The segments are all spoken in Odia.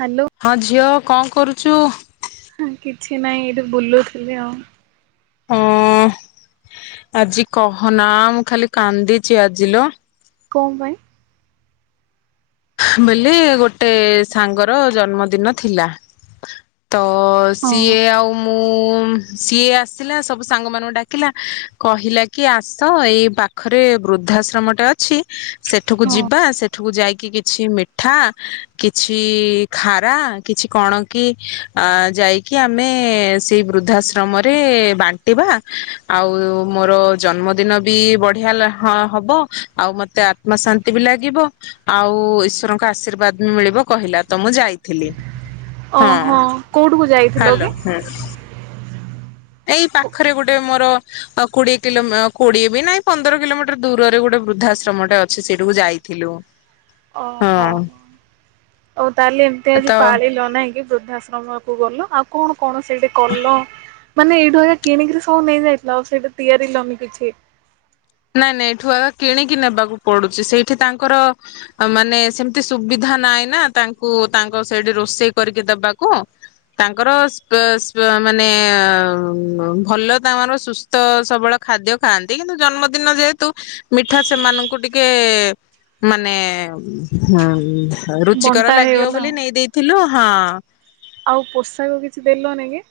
ହ୍ୟାଲୋ ହଁ ଝିଅ କଣ କରୁଛୁ? ହଁ କିଛି ନାହିଁ ଏଇଠୁ ବୁଲୁଥିଲି ଆଉ ଓ ଆଜି କହନା ମୁଁ ଖାଲି କାନ୍ଦିଛି ଆଜିିଲୋ? କମ୍ପାଇ? ବୋଲି ଗୋଟେ ସାଙ୍ଗର ଜନ୍ମଦିନ ଥିଲା ତ ହଁ ସିଏ ଆଉ ମୁଁ ସିଏ ଆସିଲା ସବୁ ସାଙ୍ଗ ମାନଙ୍କୁ ଡାକିଲା କହିଲା କି ଆସ ଏଇ ପାଖରେ ବୃଦ୍ଧାଶ୍ରମଟେ ଅଛି ସେଠୁକୁ ହଁ ଯିବା ସେଠୁକୁ ଯାଇକି ମିଠା କିଛି ଖାରା କିଛି କଣକି ଯାଇକି ଆମେ ସେଇ ବୃଦ୍ଧାଶ୍ରମରେ ବାଣ୍ଟିବା ଆଉ ମୋର ଜନ୍ମଦିନ ବି ବଢିଆ ହବ ଆଉ ମତେ ଆତ୍ମ ଶାନ୍ତି ବି ଲାଗିବ ଆଉ ଈଶ୍ଵରଙ୍କ ଆଶୀର୍ବାଦ ବି ମିଳିବ କହିଲା ତ ମୁଁ ଯାଇଥିଲି। ହଁ। ଓହୋ କୋଉଠିକୁ ଯାଇଥିଲ ହ୍ୟାଲୋ କି? ହୁଁ ଏଇ ପାଖରେ ଗୋଟେ ମୋର କୋଡିଏ କିଲୋ କୋଡିଏ ବି ନାଇଁ ପନ୍ଦର କିଲୋମିଟର ଦୂରରେ ଗୋଟେ ବୃଦ୍ଧାଶ୍ରମଟା ଅଛି ସେଇଟାକୁ ଯାଇଥିଲୁ ହଁ? ହଉ ତାହେଲେ ଏମିତି ଆଜି ତ ପାଳିଲ ନହିଁ କିି ବୃଦ୍ଧାଶ୍ରମ ଗଲ ଆଉ କଣ? କଣ ସେଇଠି କଲ? ମାନେ ଏଇଠୁ ଆ କିଣିକିରି ସବୁ ନେଇଯାଇଥିଲା ଆଉ ସେଇଟା ତିଆରି ଲନି କିଛି। ନାଇଁ ନାଇଁ ଏଇଠୁ ଆଗ କିଣିକି ନେବାକୁ ପଡୁଛି ସେଇଠି ତାଙ୍କର ମାନେ ସେମିତି ସୁବିଧା ନାହିଁ ନା ତାଙ୍କୁ ତାଙ୍କ ସେଇଠି ରୋଷେଇ କରିକି ଦେବାକୁ ତାଙ୍କର ମାନେ ଭଲ ତାମର ସୁସ୍ଥ ସବଳ ଖାଦ୍ୟ ଖାଆନ୍ତି କିନ୍ତୁ ଜନ୍ମ ଦିନ ଯେହେତୁ ମିଠା ସେମାନଙ୍କୁ ଟିକେ ମାନେ ରୁଚିକର ବଣ୍ଟା ଲାଗିବ ହେଇଗଲା ବୋଲି ଆଉ ନେଇ ଦେଇେଇଥିଲୁ,। ହଁ। ଆଉ ପୋଷାକ କିଛି ଦେଲ ନ କି?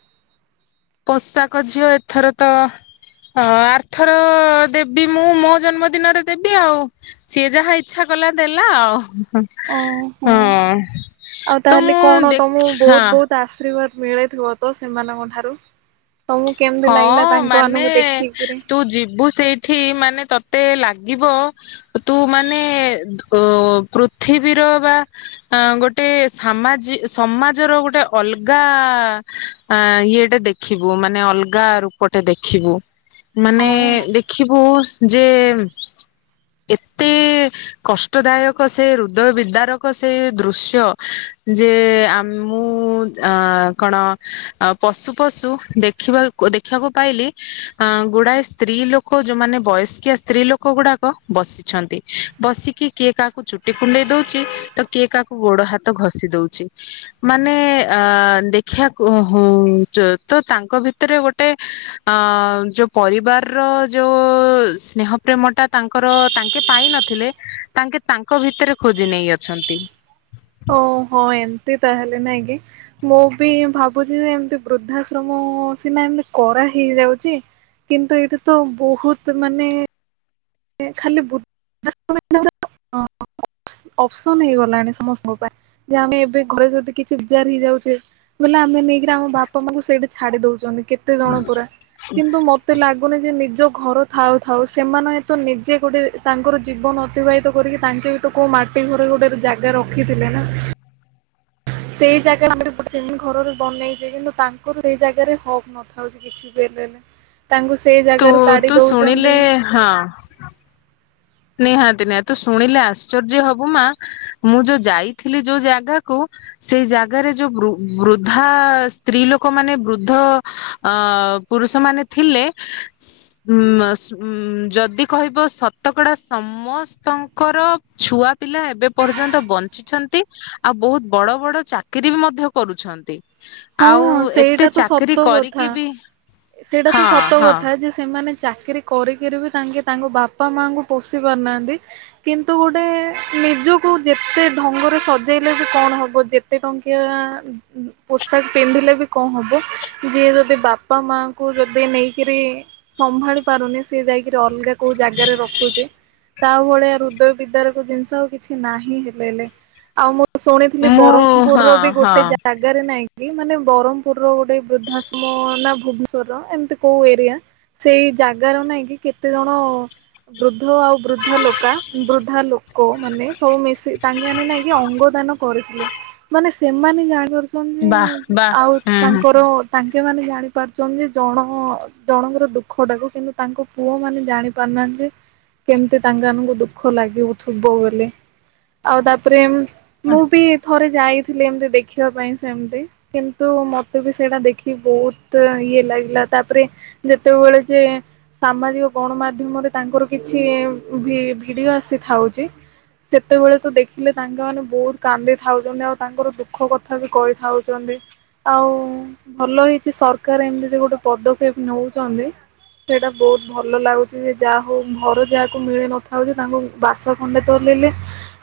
ପୋଷାକ ଝିଅ ଏଥର ତ ଅ ଆର୍ଥର ଦେବି ମୁଁ ମୋ ଜନ୍ମଦିନରେ ଦେବି ଆଉ ସିଏ ଯାହା ଇଚ୍ଛା କଲା ଦେଲା ଆଉ? ଓହୋ ହଁ ଆଉ ତ ତାହେଲେ ମୁଁ କଣ ତମକୁ ଦେଖି ବହୁତ ହଁ। ବହୁତ ଆଶୀର୍ବାଦ ମିଳିଥିବ ତ ସେମାନଙ୍କ ଠାରୁ। ତମକୁ କେମିତି ହଁ ଲାଗିଲା ତାଙ୍କ ମାନେ ମାନଙ୍କୁ ଦେଖିକିରି ତୁ ଯିବୁ ସେଇଠି ମାନେ ତ ମତେ ଲାଗିବ ତୁ ମାନେ ଅ ପୃଥିବୀର ବା ଗୋଟେ ସାମାଜ ସମାଜର ଗୋଟେ ଅଲଗା ଇଏଟେ ଦେଖିବୁ ମାନେ ଅଲଗା? ଗା ରୂପଟେ ଦେଖିବୁ- ମାନେ ହଁ ଦେଖିବୁ ଯେ ଏତେ କଷ୍ଟଦାୟକ ସେ ହୃଦୟ ବିଦାରକ ସେ ଦୃଶ୍ୟ ଯେ ଆମଁ ଅ କଣ ପଶୁ ପଶୁ ଦେଖିବା ଦେଖିବାକୁ ପାଇଲି ଅ ଗୁଡାଏ ସ୍ତ୍ରୀ ଲୋକ ଯୋଉମାନେ ବୟସ୍କିଆ ସ୍ତ୍ରୀ ଲୋକ ଗୁଡାକ ବସିଛନ୍ତି ବସିକି କିଏ କାହାକୁ ଚୁଟି କୁଣ୍ଡେଇ ଦଉଛି ତ କିଏ କାହାକୁ ଗୋଡ ହାତ ଘଷି ଦଉଛି ମାନେ ଅ ଦେଖିବାକୁ ତ ତାଙ୍କ ଭିତରେ ଗୋଟେ ଅ ଯୋଉ ପରିବାରର ଯୋଉ ସ୍ନେହ ପ୍ରେମ ଟା ତାଙ୍କର ତାଙ୍କେ ପାଇନଥିଲେ ତାଙ୍କେ ତାଙ୍କ ଭିତରେ ଖୋଜି ନେଇ ଅଛନ୍ତି। ଓ ହଁ ଏମତି ତାହେଲେ ନାଇଁ କି ମୁଁ ବି ଭାବୁଛି ଯେ ଏମତି ବୃଦ୍ଧାଶ୍ରମ ସିନା ଏମିତି କରା ହେଇଯାଉଛି କିନ୍ତୁ ଏଇଟା ତ ବହୁତ ମାନେ ଖାଲି ଅପସନ ହେଇଗଲାଣି ସମସ୍ତଙ୍କ ପାଇଁ ଯେ ଆମେ ଏବେ ଘରେ ଯଦି କିଛିଜାର ହେଇଯାଉଛେ ବୋଇଲେ ଆମେ ନେଇକିରି ଆମ ବାପା ମାଙ୍କୁ ସେଇଠି ଛାଡି ଦଉଛନ୍ତି। କେତେ ଜଣ ପୁରା କିନ୍ତୁ ମତେ ଲାଗୁନି ଯେ ନିଜ ଘର ଥାଉ ଥାଉ ସେମାନେ ତ ନିଜେ ଗୋଟେ ତାଙ୍କର ଜୀବନ ଅତିବାହିତ କରିକି ତାଙ୍କେ ଏଠୁ କୋଉ ମାଟି ଘରେ ଗୋଟେ ଜାଗା ରଖିଥିଲେ ନା। ସେଇ ଜାଗା ଘର ବନେଇଛ କିନ୍ତୁ ତାଙ୍କର ସେଇ ଜାଗାରେ ହକ୍ ନଥାଉଛି କିଛି ବି ହେଲେ। ତାଙ୍କୁ ସେଇ ତୁ ଜାଗାରୁ କାଢି ତୁ ଦଉଛନ୍ତି ଶୁଣିଲେ ହଁ। ନିହାତି ନିହା ତୁ ଶୁଣିଲେ ଆଶ୍ଚର୍ଯ୍ୟ ହବୁ ମା ମୁଁ ଯୋଉ ଯାଇଥିଲି ଯୋଉ ଜାଗାକୁ ସେଇ ଜାଗାରେ ଯୋଉ ବୃଦ୍ଧା ସ୍ତ୍ରୀ ଲୋକମାନୋନେ ବୃଦ୍ଧ ଅ ପୁରୁଷ ମାନେ ଥିଲେ ଯଦି କହିବ ସତ। ସେଗଡ଼ା ସମସ୍ତଙ୍କର ଛୁଆ ପିଲା ଏବେ ପର୍ଯ୍ୟନ୍ତ ବଞ୍ଚିଛନ୍ତି ଆଉ ବହୁତ ବଡ ବଡ ଚାକିରୀ ବି ମଧ୍ୟ କରୁଛନ୍ତି। ଆଉ ହଁ ଏତେ ସେଇଟା ତ ଚାକିରି ସତ କଥା କରିକି ବି ସେଇଟା ତ ହଁ ସତ ହଁ କଥା ଯେ ସେମାନେ ଚାକିରୀ କରିକିରି ବି ତାଙ୍କେ ତାଙ୍କ ବାପା ମାଙ୍କୁ ପୋଷି ପାରୁନାହାନ୍ତି କିନ୍ତୁ ଗୋଟେ ନିଜକୁ ଯେତେ ଢଙ୍ଗରେ ସଜେଇଲେ ଯେ କଣ ହବ ଯେତେ ଟଙ୍କିଆ ପୋଷାକ ପିନ୍ଧିଲେ ବି କଣ ହବ ଯିଏ ଯଦି ବାପା ମାଙ୍କୁୁ ଯଦି ନେଇକରି ସମ୍ଭାଳି ପାରୁନି ସିଏ ଯାଇକିରି ଅଲଗା କୋଉ ଜାଗାରେ ରଖୁଛେ ତା ଭଳିଆ ହୃଦୟ ବିଦାର ଜିନିଷ ଆଉ କିଛି ନାହିଁ ହେଲେ ହେଲେ ଆଉ। ମୁଁ ଶୁଣିଥିଲି ମୁଁ ହଁ ବ୍ରହ୍ମପୁରର ବି ହଁ ଗୋଟେ ଜାଗାରେ ନାଇଁ। ମାନେ ବ୍ରହ୍ମପୁର ର ଗୋଟେ ବୃଦ୍ଧାଶମ ନା ଭୁବନେଶ୍ୱରର ଏମିତି କୋଉ ଏରିଆ ସେଇ ଜାଗ ର ନାଇଁ କି କେତେ ଜଣ ବୃଦ୍ଧ ଆଉ ବୃଦ୍ଧା ଲୋକ ବୃଦ୍ଧା ଲୋକ ମାନେ ସବୁ ମିଶି ତାଙ୍କେ ମାନ ନାଇଁକ ଅଙ୍ଗଦାନ କରିଥିଲେ ମାନେ ସେମାନେ ଜାଣିପାରୁ ବାଃ ବାଃ ଆଉ ହୁଁ ତାଙ୍କର ତାଙ୍କ ମାନ ଜାଣି ପାରୁଛନ୍ତି ଯେ ଜଣ ଜଣଙ୍କର ଦୁଃଖ ଟାକୁ କିନ୍ତୁ ତାଙ୍କ ପୁଅ ମାନେ ଜାଣି ପାରୁନାହାନ୍ତି କେମିତି ତାଙ୍କ ମାନଙ୍କୁ ଦୁଃଖ ଲାଗିବଥିବ ବୋଲି ଆଉ ତାପରେ ମୁଁ ବି ଥରେ ଯାଇ ଏମିତି ଦେଖିବା ପାଇଁ ସେମତି କିନ୍ତୁ ମତେ ବି ସେଇଟା ଦେଖି ବହୁତ ଇଏ ଲାଗିଲା ତାପରେ ଯେତେବେଳେ ଯେ ସାମାଜିକ ଗଣମାଧ୍ୟମରେ ତାଙ୍କର କିଛି ଭିଡିଓ ଆସି ଥାଉଛି ସେତେବେଳେ ତ ଦେଖିଲେ ତାଙ୍କ ମାନେ ବହୁତ କାନ୍ଦି ଥାଉଛନ୍ତି ଆଉ ତାଙ୍କର ଦୁଃଖ କଥା ବି କହି ଥାଉଛନ୍ତି ଆଉ ଭଲ ହେଇଛି ସରକାର ଏମିତି ଗୋଟେ ପଦକ୍ଷେପ ନେଉଛନ୍ତି ସେଇଟା ବହୁତ ଭଲ ଲାଗୁଛି ଯେ ଯାହା ହଉ ଘର ଯାହାକୁ ମିଳି ନଥାଉଛି ତାଙ୍କୁ ବାସ ଖଣ୍ଡେ ତଲେ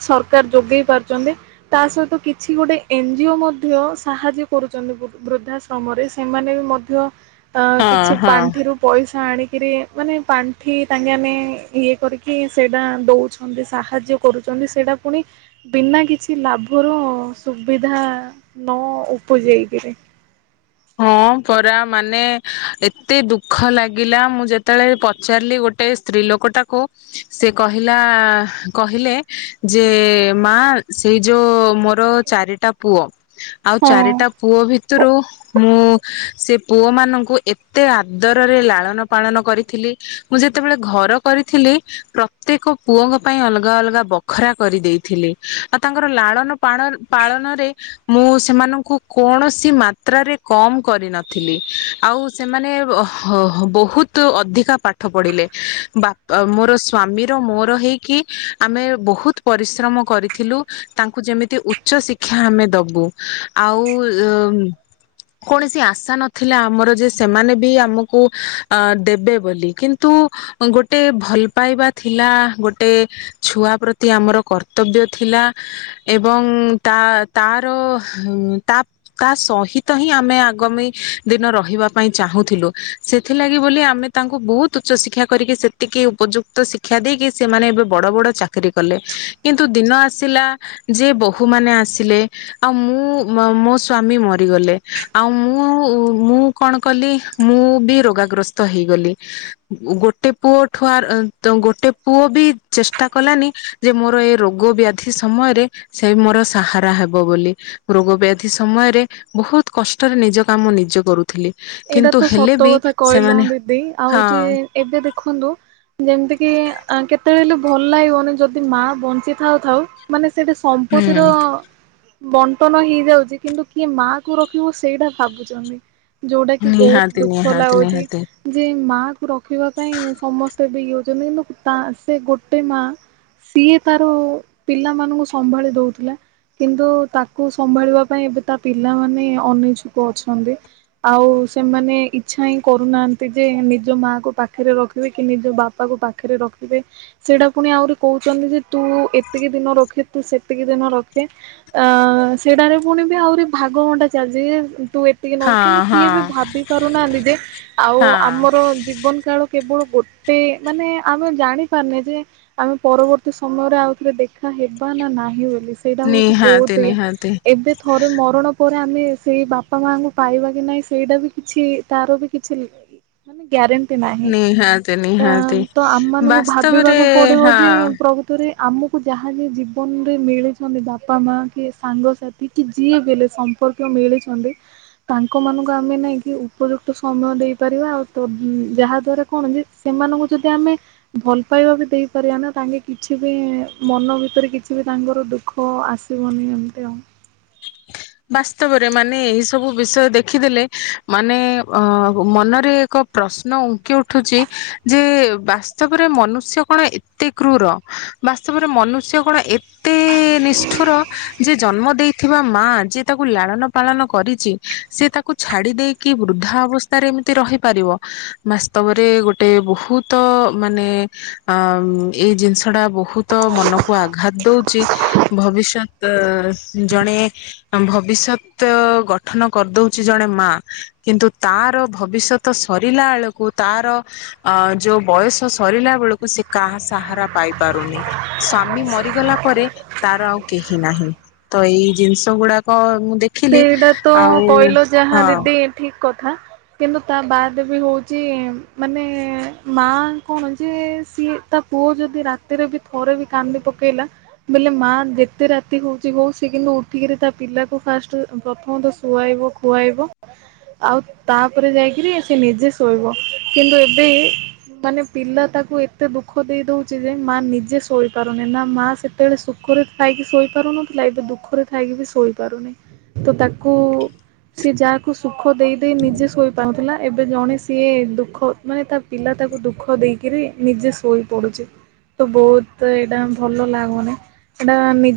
ସରକାର ଯୋଗେଇ ପାରୁଛନ୍ତି ତା ସହିତ କିଛି ଗୋଟେ ଏନଜିଓ ମଧ୍ୟ ମଧ୍ୟ ସାହାଯ୍ୟ କରୁଛନ୍ତି ବୃଦ୍ଧାଶ୍ରମରେ ସେମାନେ ବି ମଧ୍ୟ ଅ ହଁ କିଛି ହଁ ପାଣ୍ଠିରୁୁ ପଇସା ଆଣି କିରି ମାନେ ପାଣ୍ଠି ତାଙ୍କେ ମାନେ ଇଏ କରିକି ସେଇଟା ଦେଉଛନ୍ତି ସାହାଯ୍ୟ କରୁଛନ୍ତି ସେଇଟା ପୁଣି ବିନା କିଛି ଲାଭର ସୁବିଧା ନ ଉପୁଜେଇକିରି ହଁ ପରା ମାନେ ଏତେ ଦୁଃଖ ଲାଗିଲା ମୁଁ ଯେତେବେଳେ ପଚାରିଲି ଗୋଟେ ସ୍ତ୍ରୀ ଲୋକଟାକୁ ସେ କହିଲା କହିଲେ ଯେ ମା ସେଇ ଯୋଉ ମୋର ଚାରିଟା ପୁଅ ଆଉ ହଁ। ଚାରିଟା ପୁଅ ଭିତରୁ ମୁଁ ସେ ପୁଅ ମାନଙ୍କୁ ଏତେ ଆଦରରେ ଲାଳନ ପାଳନ କରିଥିଲି ମୁଁ ଯେତେବେଳେ ଘର କରିଥିଲି ପ୍ରତ୍ୟେକ ପୁଅଙ୍କ ପାଇଁ ଅଲଗା ଅଲଗା ବଖରା କରିଦେଇଥିଲି ଆଉ ତାଙ୍କର ଲାଳନ ପାଳ ପାଳନରେ ମୁଁ ସେମାନଙ୍କୁ କୌଣସି ମାତ୍ରାରେ କମ କରିନଥିଲି ଆଉ ସେମାନେ ବହୁତ ଅଧିକା ପାଠ ପଢିଲେ ବା ମୋର ସ୍ଵାମୀର ମୋର ହେଇକି ଆମେ ବହୁତ ପରିଶ୍ରମ କରିଥିଲୁ ତାଙ୍କୁ ଯେମିତି ଉଚ୍ଚ ଶିକ୍ଷା ଆମେ ଦବୁ ଆଉ କୌଣସି ଆଶା ନଥିଲା ଆମର ଯେ ସେମାନେ ବି ଆମକୁ ଦେବେ ବୋଲି କିନ୍ତୁ ଗୋଟେ ଭଲ ପାଇବା ଥିଲା ଗୋଟେ ଛୁଆ ପ୍ରତି ଆମର କର୍ତ୍ତବ୍ୟ ଥିଲା ଏବଂ ତା ତାର ତା ତା ସହିତ ହିଁ ଆମେ ଆଗାମୀ ଦିନ ରହିବା ପାଇଁ ଚାହୁଁଥିଲୁ ସେଥିଲାଗି ବୋଲି ଆମେ ତାଙ୍କୁ ବହୁତ ଉଚ୍ଚ ଶିକ୍ଷା କରିକି ସେତିକି ଉପଯୁକ୍ତ ଶିକ୍ଷା ଦେଇକି ସେମାନେ ଏବେ ବଡ ବଡ ଚାକିରୀ କଲେ କିନ୍ତୁ ଦିନ ଆସିଲା ଯେ ବୋହୂ ମାନ ଆସିଲେ ଆଉ ମୁଁ ମୋ ସ୍ଵାମୀ ମରିଗଲେ। ଆଉ ମୁଁ ମୁଁ କଣ କଲି ମୁଁ ବି ରୋଗାଗ୍ରସ୍ତ ହେଇଗଲି ଗୋଟେ ପୁଅ ଠୁଆ ଗୋଟେ ପୁଅ ବି ଚେଷ୍ଟା କଲାନି ଯେ ମୋର ଏ ରୋଗ ବ୍ୟାଧି ସମୟରେ ସେ ମୋର ସାହାରା ହେବ ବୋଲି ରୋଗ ବ୍ୟାଧି ସମୟରେ ବହୁତ କଷ୍ଟରେ ନିଜ କାମ ନିଜେ କରୁ ଏଇଟା ତ ସତ କଥା କହିଲ ସେମାନେ ଦିଦି ଆଉ ଯେ ହଁ ଏବେ ଦେଖନ୍ତୁ ଯେମିତି କିି କେତେବେଳେଲେ ଭଲ ଲାଗିବନି ଯଦି ମା ବଞ୍ଚି ଥାଉ ଥାଉ ମାନେ ସେଇଟା ସମ୍ପତ୍ତିର ବଣ୍ଟନ ହେଇଯାଉଚି କିନ୍ତୁ କିଏ ମା କୁ ରଖିବ ସେଇଟା ଭାବୁଚନ୍ତି। ଯୋଉଟା କି ବହୁତ ନିହାତି ଦୁଃଖ ନିହାତି ଲାଗୁଚି ନିହାତି ଯେ ମା କୁ ରଖିବା ପାଇଁ ସମସ୍ ଭାବି ହଉଚନ୍ତି କିନ୍ତୁ ତା ସେ ଗୋଟେ ମା ସିଏ ତାର ପିଲାମାନଙ୍କୁ ସମ୍ଭାଳି ଦଉଥିଲା କିନ୍ତୁ ତାକୁ ସମ୍ଭାଳିବା ପାଇଁ ଏବେ ତା ପିଲାମାନେ ଅନିଇଚ୍ଛୁକ ଅଛନ୍ତି। ଆଉ ସେମାନେ ଇଚ୍ଛା ହିଁ କରୁନାହାନ୍ତି ଯେ ନିଜ ମା କୁ ପାଖରେ ରଖିବେ କି ନିଜ ବାପାକୁ ପାଖରେ ରଖିବେ ସେଇଟା ପୁଣି ଆହୁରି କହୁଚନ୍ତି ଯେ ତୁ ଏତିକି ଦିନ ରଖେ ତୁ ସେତିକି ଦିନ ରଖେ ଅ ସେଟାରେ ପୁଣି ବି ଆହୁରି ଭାଗବଣ୍ଟା ଚାଲିଚି ୟେ ତୁ ଏତିକି ନବୁ ହଁ କିନ୍ତୁ ହଁ କିଏ ବି ଭାବି ପାରୁନାହାନ୍ତି ଯେ ଆଉ ହଁ ଆମର ଜୀବନ କାଳ କେବଳ ଗୋଟେ ମାନେ ଆମେ ଜାଣିପାରୁନେ ଯେ ଆମେ ପରବର୍ତ୍ତୀ ସମୟରେ ଆଉଥରେ ଦେଖାହେବା ନା ନାହିଁ ବେଲି। ସେଇଟା ହଉଚି ବହୁତ ନିହାତି ନିହାତି ଏବେ ଥରେ ମରଣ ପର୍ ଆମେ ସେଇ ବାପା ମାଙ୍କୁ ପାଇବା କି ନାଇଁ ସେଇଟା ବି କିଛି ତାର ବି କିଛି ଗାରେଣ୍ ଟି ନାହିଁ ନିହାତି ଏଁ ନିହାତି ତ ଆମମାନଙ୍କୁ ବାସ୍ତବରେ ଭାବିବାକୁ ପଡିବ ଯେ ହଁ ପ୍ରକୃତରେ ଆମକୁ ଯାହା ବି ଜୀବନରେ ମିଳିଚନ୍ତି ବାପା ମା କି ସାଙ୍ଗସାଥି କି ଯିଏ ବେଲେ ସମ୍ପର୍କୀୟ ମିଳିଚନ୍ତି ତାଙ୍କ ମାନଙ୍କୁ ଆମେ ନେଇକି ଉପଯୁକ୍ତ ସମୟ ଦେଇପାରିବା ଆଉ ତ ଯାହା ଦ୍ଵାରା କଣ ଯେ ସେମାନଙ୍କୁ ଯଦି ଆମେ ଭଲ ପାଇବା ବି ଦେଇପାରିବା ନା ତାଙ୍କେ କିଛି ବି ମନ ଭିତରେ କିଛି ବି ତାଙ୍କର ଦୁଃଖ ଆସିବନି ଏମିତି ଆଉ। ବାସ୍ତବରେ ମାନେ ଏଇ ସବୁ ବିଷୟ ଦେଖିଦେଲେ ମାନେ ଅ ମନରେ ଏକ ପ୍ରଶ୍ନ ଉଙ୍କି ଉଠୁଚି ଯେ ବାସ୍ତବରେ ମନୁଷ୍ୟ କଣ ଏତେ କ୍ରୁର ବାସ୍ତବରେ ମନୁଷ୍ୟ କଣ ଏତ୍ ତେ ନିଷ୍ଠୁର ଯେ ଜନ୍ମ ଦେଇ ଥିବା ମାର୍ ଯିଏ ତାକୁ ଲାଳନ ପାଳନ କରିଚି ସେ ତାକୁ ଛାଡି ଦେଇକି ବୃଦ୍ଧା ଅବସ୍ଥାରେ ଏମିତି ରହିପାରିବ ବାସ୍ତବରେ ଗୋଟେ ବହୁତ ମାନେ ଅ ଏଇ ଜିନିଷଟା ବହୁତ ମନକୁ ଆଘାତ ଦଉଚି ଭବିଷ୍ୟତ ଜଣେ ଭବିଷ୍ୟତ ଗଠନ କରିଦଉଚି ଜଣେ ମା କିନ୍ତୁ ତାର ଭବିଷ୍ୟତ ସରିଲାଳକୁ ତାର ଅ ଯୋଉ ବୟସ ସରିଲା ବେଳକୁ ସେ କାହା ସାହାରା ପାଇପାରୁନି ସ୍ଵାମୀ ମରିଗଲା ପରେ ତାର ଆଉ କେହି ନାହିଁ ତ ଏଇ ଜିନିଷ ଗୁଡା କ ମୁଁ ସେଇଟା ତ କହିଲ ଯାହା ହଁ ଦିଦି ଠିକ୍ କଥା କିନ୍ତୁ ତା ବାଦ ବି ହଉଚି ମାନେ ମା କଣ ଯେ ସିଏ ତା ପୁଅ ଯଦି ରାତିରେ ବି ଥରେ ବି କାନ୍ଦି ପକେଇଲା ବେଲେ ମା ଯେତେ ରାତି ହଉଚି ହଉ ସିଏ କିନ୍ତୁ ଉଠିକିରି ତା ପିଲାକୁ ଫାଷ୍ଟ ପ୍ରଥମତ ଶୁଆଇବ ଖୁଆଇବ ଆଉ ତାପରେ ଯାଇକିରି ସେ ନିଜେ ଶୋଇବ କିନ୍ତୁ ଏବେ ମାନେ ପିଲା ତାକୁ ଏତେ ଦୁଃଖ ଦେଇ ଦଉଚି ଯେ ମା ନିଜେ ଶୋଇପାରୁନି ନା ମା ସେତେବେଳେ ସୁଖରେ ଥାଇକି ଶୋଇପାରୁନଥିଲା ଏବେ ଦୁଃଖରେ ଥାଇକି ବି ଶୋଇପାରୁନି। ତ ତାକୁ ସିଏ ଯାହାକୁ ସୁଖ ଦେଇ ଦେଇ ନିଜେ ଶୋଇପାରୁଥିଲା ଏବେ ଜଣେ ସିଏ ଦୁଃଖ ମାନେ ତା ପିଲା ତାକୁ ଦୁଃଖ ଦେଇକରି ନିଜେ ଶୋଇ ପଡୁଚି ତ ବହୁତ ଏଇଟା ଭଲ ଲାଗୁନ ଏଇଟା ମି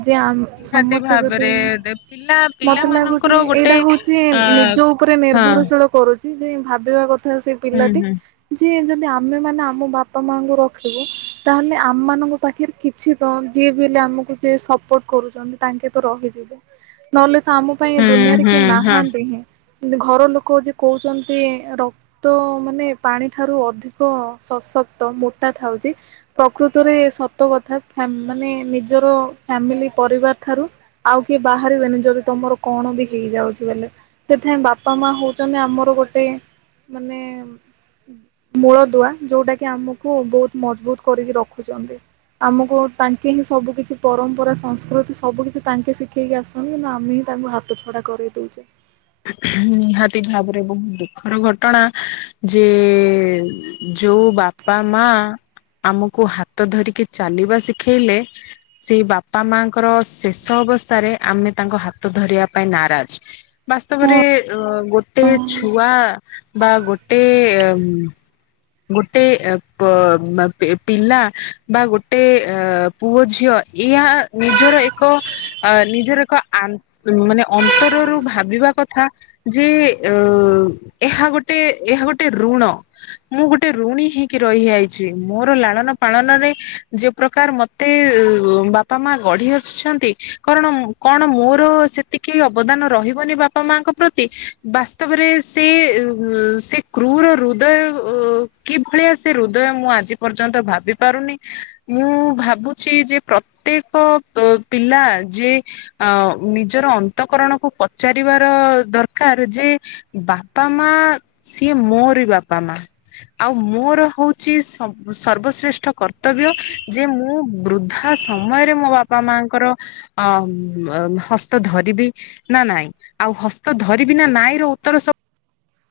ନିହାତି ଭାବରେ ଦେ ପିଲା ମତେ ଲାଗୁଚି ପିଲାମାନଙ୍କର ଗୋଟେ ଏଇଟା ହଉଚି ଅ ନିଜ ଉପରେ ହଁ ନିର୍ଭରଶୀଳ କରୁ ସେ ଯେ ଭାବିବା କଥା ସେ ହୁଁ ପିଲାଟି ହୁଁ ଯିଏ ଯଦ୍ ଇ ଆମେମାନେ ଆମ ବାପା ମାଙ୍କୁ ରଖିବୁ ତାହେଲେ ଆମ ମାନଙ୍କ ପାଖରେ କିଛି ତ ଯିଏ ବି ହେଲେ ଆମକୁ ଯେ ସର୍ପୋଟ କରୁଚନ୍ତି ତାଙ୍କେ ତ ରହିଯିବ ନଲେ ଆମ ପାଇଁ ଏ ହୁଁ ଦୁନିଆରେ ହୁଁ କିଏ ହଁ ନାହାନ୍ତି ହିଁ। ଘର ଲୋକ ଯେ କହୁଚନ୍ତି ରକ୍ତ ମାନେ ପାଣି ଠାରୁ ଅଧିକ ସଶକ୍ତ ମୋଟା ଥାଉଚି ପ୍ରକୃତରେ ସତ କଥା ଫ୍ୟା ମାନେ ନିଜର ଫ୍ୟାମିଲି ପରିବାର ଠାରୁ ଆଉ କିଏ ବାହାରିବେ ନିଜର ତମର କଣ ବି ହେଇଯାଉଚି ବେଲେ ସେଥାଇଁ ବାପା ମା ହଉଚନ୍ତି ଆମର ଗୋଟେ ମାନେ ମୂଳ ଦୁଆ ଯୋଉଟା କି ଆମକୁ ବହୁତ ମଜବୁତ କରିକି ରଖୁଚନ୍ତି ଆମକୁ ତାଙ୍କେ ହିଁ ସବୁ କିଛି ପରମ୍ପରା ସଂସ୍କୃତି ସବୁ କିଛି ତାଙ୍କେ ଶିଖେଇକି ଆସିଚନ୍ତି କିନ୍ତୁ ଆମେ ତାଙ୍କୁ ହାତ ଛଡା କରିଦଉଚେ। ନିହାତି ଭାବରେ ବହୁତ ଦୁଃଖର ଘଟଣା ଯେ ଯୋଉ ବାପା ମା ଆମକୁ ହାତ ଧରିକି ଚାଲିବା ଶିଖେଇଲେ ସେଇ ବାପା ମାଙ୍କର ଶେଷ ଅବସ୍ଥାରେ ଆମେ ତାଙ୍କ ହାତ ଧରିବା ପାଇଁ ନାରାଜ। ବାସ୍ତବରେ ଅ ଗୋଟେ ହଁ। ଛୁଆ ବା ଗୋଟେ ଗୋଟେ ଏ ବ ଏ ପିଲା ବା ଗୋଟେ ଅ ପୁଅ ଝିଅ ଏହା ନିଜର ଏକ ଅ ନିଜର ଏକ ଆନ୍ତ ଅନ୍ତରରୁ ଭାବିବା କଥା ଯେ ଅ ଏହା ଗୋଟେ ଏହା ଗୋଟେ ଋଣ ମୁଁ ଗୋଟେ ଋଣୀ ହେଇକି ରହିଆଇଚି ମୋର ଲାଳନ ପାଳନରେ ଯେଉ ପ୍ରକାର ମତେ ବାପା ମା ଗଢି ଆସିଚନ୍ତି କାରଣ କଣ ମୋର ସେତିକି ଅବଦାନ ରହିବନି ବାପା ମାଙ୍କ ପ୍ରତି ବାସ୍ତବରେ ସେ ସେ କ୍ରୁର ହୃଦୟ ଓ କିଭଳିଆ ସେ ହୃଦୟ ମୁଁ ଆଜି ପର୍ଯ୍ୟନ୍ତ ଭାବି ପାରୁନି ମୁଁ ଭାବୁଛି ଯେ ପ୍ରତ୍ୟେକ ଅ ପିଲା ଯେ ନିଜର ଅନ୍ତକରଣକୁ ପଚାରିବାର ଦରକାର ଯେ ବାପା ମା ସିଏ ମୋରି ବାପା ମା। ଆଉ ମୋର ହଉଚ଼ି ସବ୍ ସର୍ବଶ୍ରେଷ୍ଠ କର୍ତ୍ତବ୍ୟ ଯେ ମୁଁ ବୃଦ୍ଧା ସମୟରେ ମୋ ବାପା ମାଙ୍କର ଅ ହସ୍ତ ଧରିବି ନା ନାଇଁ ଆଉ ହସ୍ତ ଧରିବି ନା ନାଇଁ ର ଉତ୍ତର ସବ୍